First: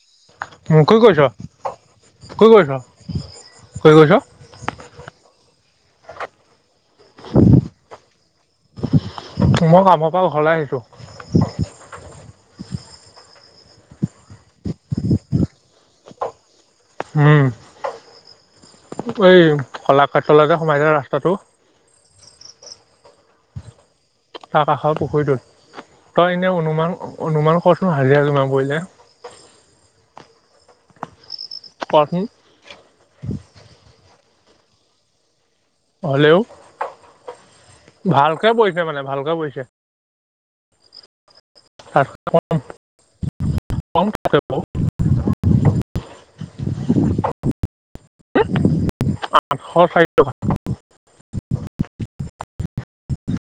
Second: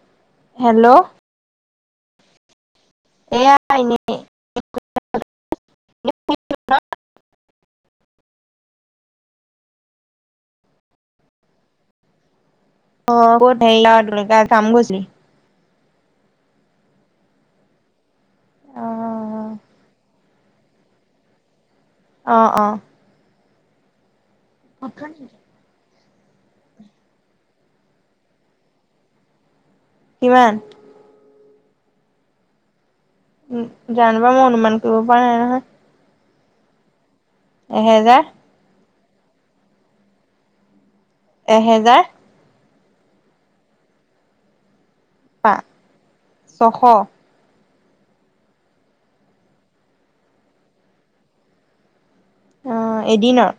[inaudible] উম, কি হেল্লো' কৰিছ? কি কৰিছ? এইয়া কি কৰিছ? এনেই। মই কামৰ পৰা ঘৰলে আহিছো। [unintelligible] হুম। টো এই খলাকাটলৈ যে সোমাই যায় ৰাস্তাটো অ অ। তাৰ কাষৰ পুখুৰীটোত। তই এনেই অনুমান অনুমান কৰচোন হাজিৰা কিমান পৰিলে। কিমান? কোৱা চোন? জানো পাই মই অনুমান কৰিব পৰা নাই নহয়। হলেওঁ, এহেজাৰ ভালকে পৰিছে মানে ভালকে পৰিছে। এহেজাৰ। [unintelligible] পা ছশ। আঠশ চাৰি টকা। এদিনৰ?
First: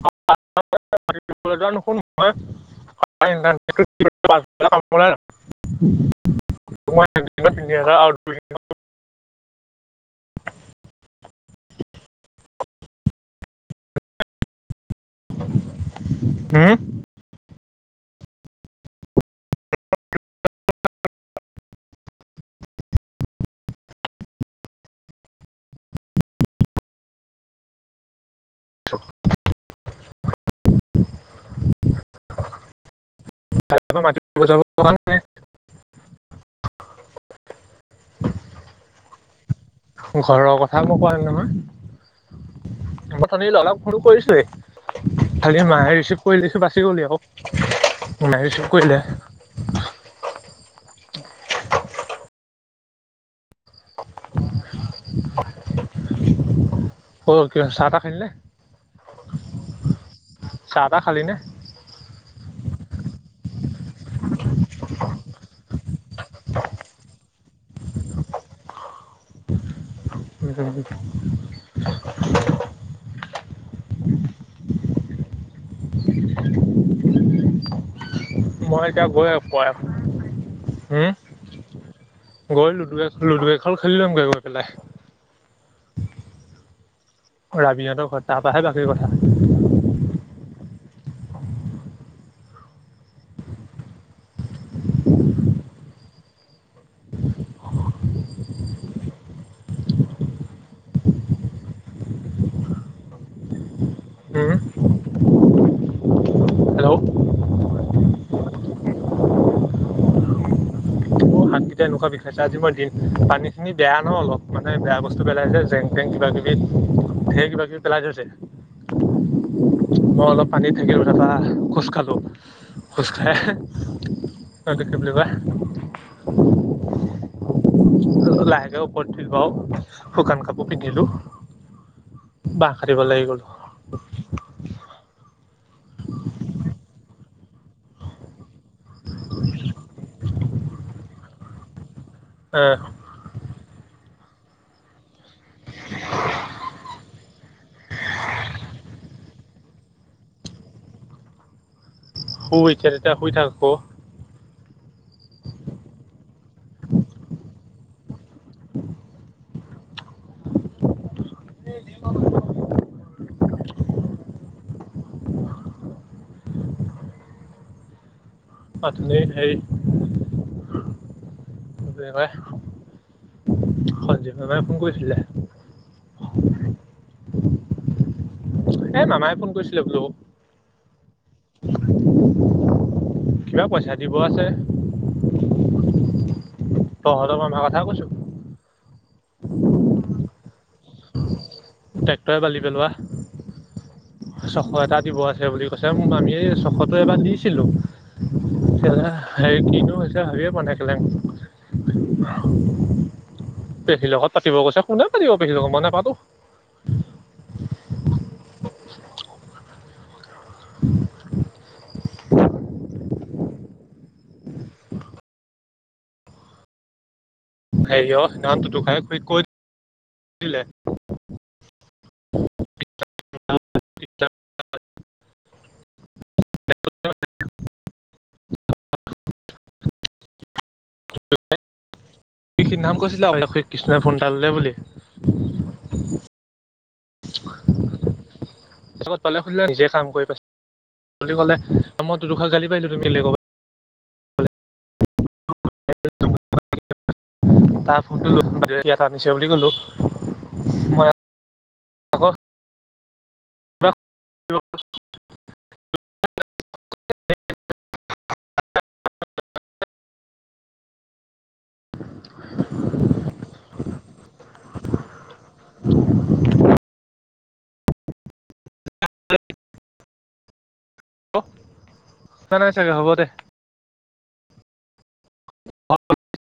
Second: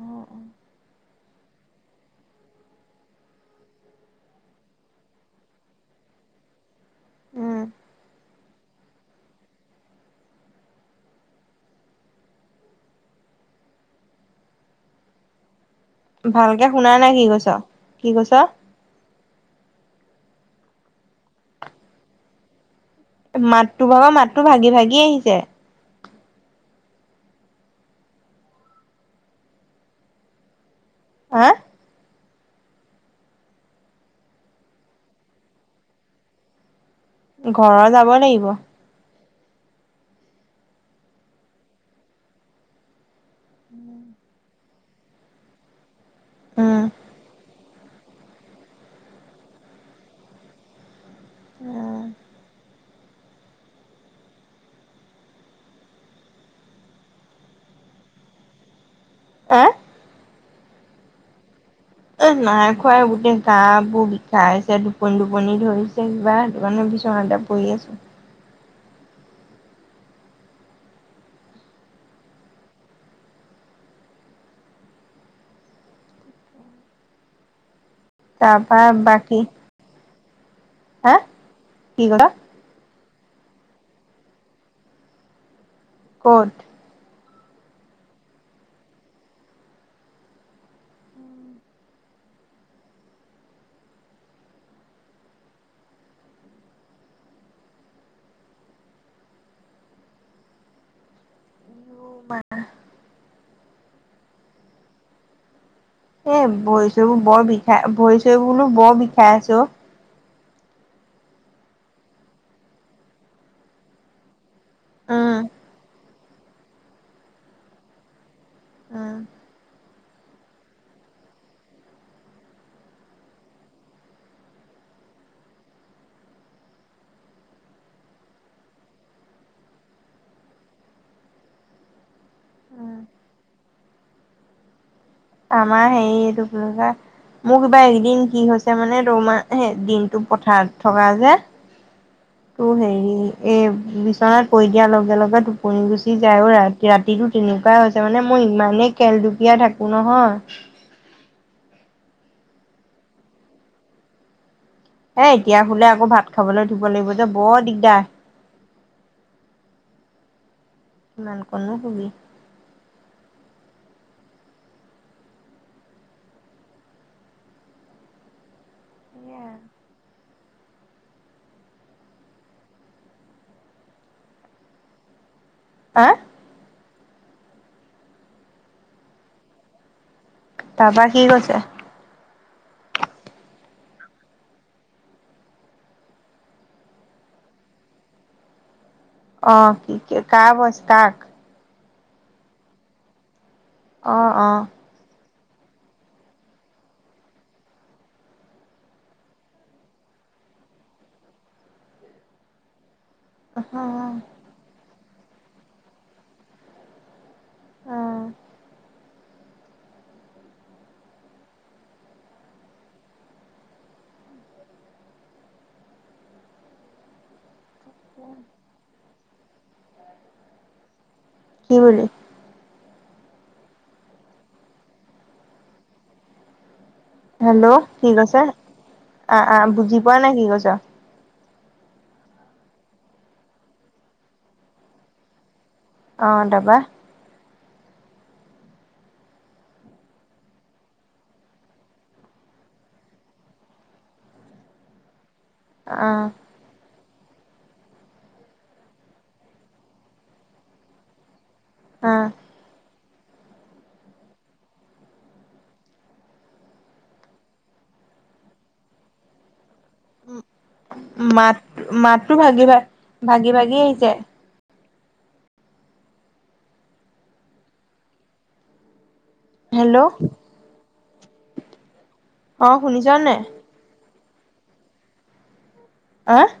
ওম ওম। [unintelligible] [unintelligible] উম [unintelligible] টি টা। ভালকে শুনা নাই কি কৈছ। কি কৈছ? [unintelligible] এ মাততো বৰ মাততো ভাগি ভাগি আহিছে। হা আ। [unintelligible] ঘৰৰ যাবই লাগিব। ঘৰৰ কথা মই কোৱা নাই নহয়। মই কালি লগালগ ফোন কৰিছোঁৱেই। খালি মায়ে ৰিচিভ কৰি লৈছোঁ উম বাচি গ'লি আকৌ, ঢি ঢি যি যি মাই ৰিছিভ কৰিলে। উম উ উ উ। ক কি হ'ল চাহ-তাহ খালিনে? আ আ। চাহ-তাহ খালি নে? এ নাই খুৱা। গোটেই গা বোৰ বিখাইছে টোপনি টোপনি ধৰিছে কিবা, সেইটো কাৰণে বিচনাতে শুই আছোঁ। শুই থাকা দেই উম উম। তাৰপা মই এতিয়া গৈয়ে বাকী পাম। হুম হা কি ক'লা উ উ। গৈ লুডু এখন লুডু এখন খেলিল'মগে গৈ পেলাই। ক'ত? ৰাবিহঁতৰ ঘৰত। তাৰ পৰাহে বাকীৰ কথা। বানা। হেল্ল' এ ভৰি-চৰিবোৰ বৰ বিষাই, ভৰি-চৰি বোলো বৰ বিষাই আছে অঁ। তেনেকুৱা বিষাইছে। আজি মই দি, পানীখিনি বেয়া ন অলপ মানে বেয়া বস্তু উম পেলাই যে জেং জেং কিবা-কিবি, ঢেৰ কিবা-কিবি পেলাই থৈছে। উম উ। মই অলপ পানীত থাকিলো, তাৰ পৰা খোঁচ খালোঁ। খোঁচ খাই এহে তাট তাৰপিছত কি বুলি কয় ঢু ঢু ঢু লাহেকে ওপৰত বও শুকান কাপোৰ পিন্ধিলো। বাহ কাটিব উম। লাগি গ'লো অ অ টো। আমাৰ সেই দুপুৰ বা মোৰ কিবা এদিন কি হৈছে মানে ৰৌ মা সেই দিনটো পথাৰত থকা যে তোৰ হেৰি ই ই এ বিচনাত পৰি দিয়াৰ লগে লগে টোপনি গুচি যায় আৰু ৰাতি ৰাতিটো তেনে কিবা হৈছে মানে মই ইমানেই খেল দুুপিয়া থাকো নহয়। শু এতিয়া তেতিয়া শুই থাক আকৌ। এ এতিয়া শুলে আকৌ ভাত খাবলৈ দিব লাগিব যে বৰ দিগদাৰ। ইমান কন নু শুবি। আথুনিই হেই। শনিবাৰে ঢু ঢু ঢু চু সঞ্জীৱে বাৰু ফোন কৰিছিলে। হা আ। ঢি ঢি ঢি এ মামাই ফোন কৰিছিলে বোলো। তাৰপৰা কি কৈছে? হু হু হু হু হু হু কিবা পইচা দিব আছে হু হু হু হু হু হু। হু হু হু তহঁতৰ কথাৰ কথা কৈছো। অ কি কা কৈছ কাক ট্ৰেক্টৰে বালি পেলোৱা অ অ ছশ এটা দিব আছিল। দে বুলি কৈছে আমি এই ছশটো এবাৰ দিছিলোঁ। কেলে হেৰি কিনো হৈছে হেৰি মানে কেলে পেহী লগত পাতিব গৈছে কোনে পাতিব পেহী লগক মাই নাপাতো অ [inaudible] [unintelligible] কি বুলি [unintelligible] হেল্ল' কি কৈছে বুজি পোৱা নাই কি কৈছে কৃষিৰ নাম কৈছিলা কৃষ্ণই ফোন এটা ললে বুলি অ তাৰপা তত পালে খুধিলে নিজে কাম কৰি পাইছ বুলি কলে মই দুখাৰ গালি পাৰিলো তুমিবা অ তাৰ ফোনটো ত নিচি বুলি কলো মই অ আকৌ [inaudible] উম মাত মাতটো ভাগি ভা ভাগি ভাগি আহিছে হেল্ল' [inaudible] অ চাগে হ'ব শুনিঁছা নে দে নাই অ আহ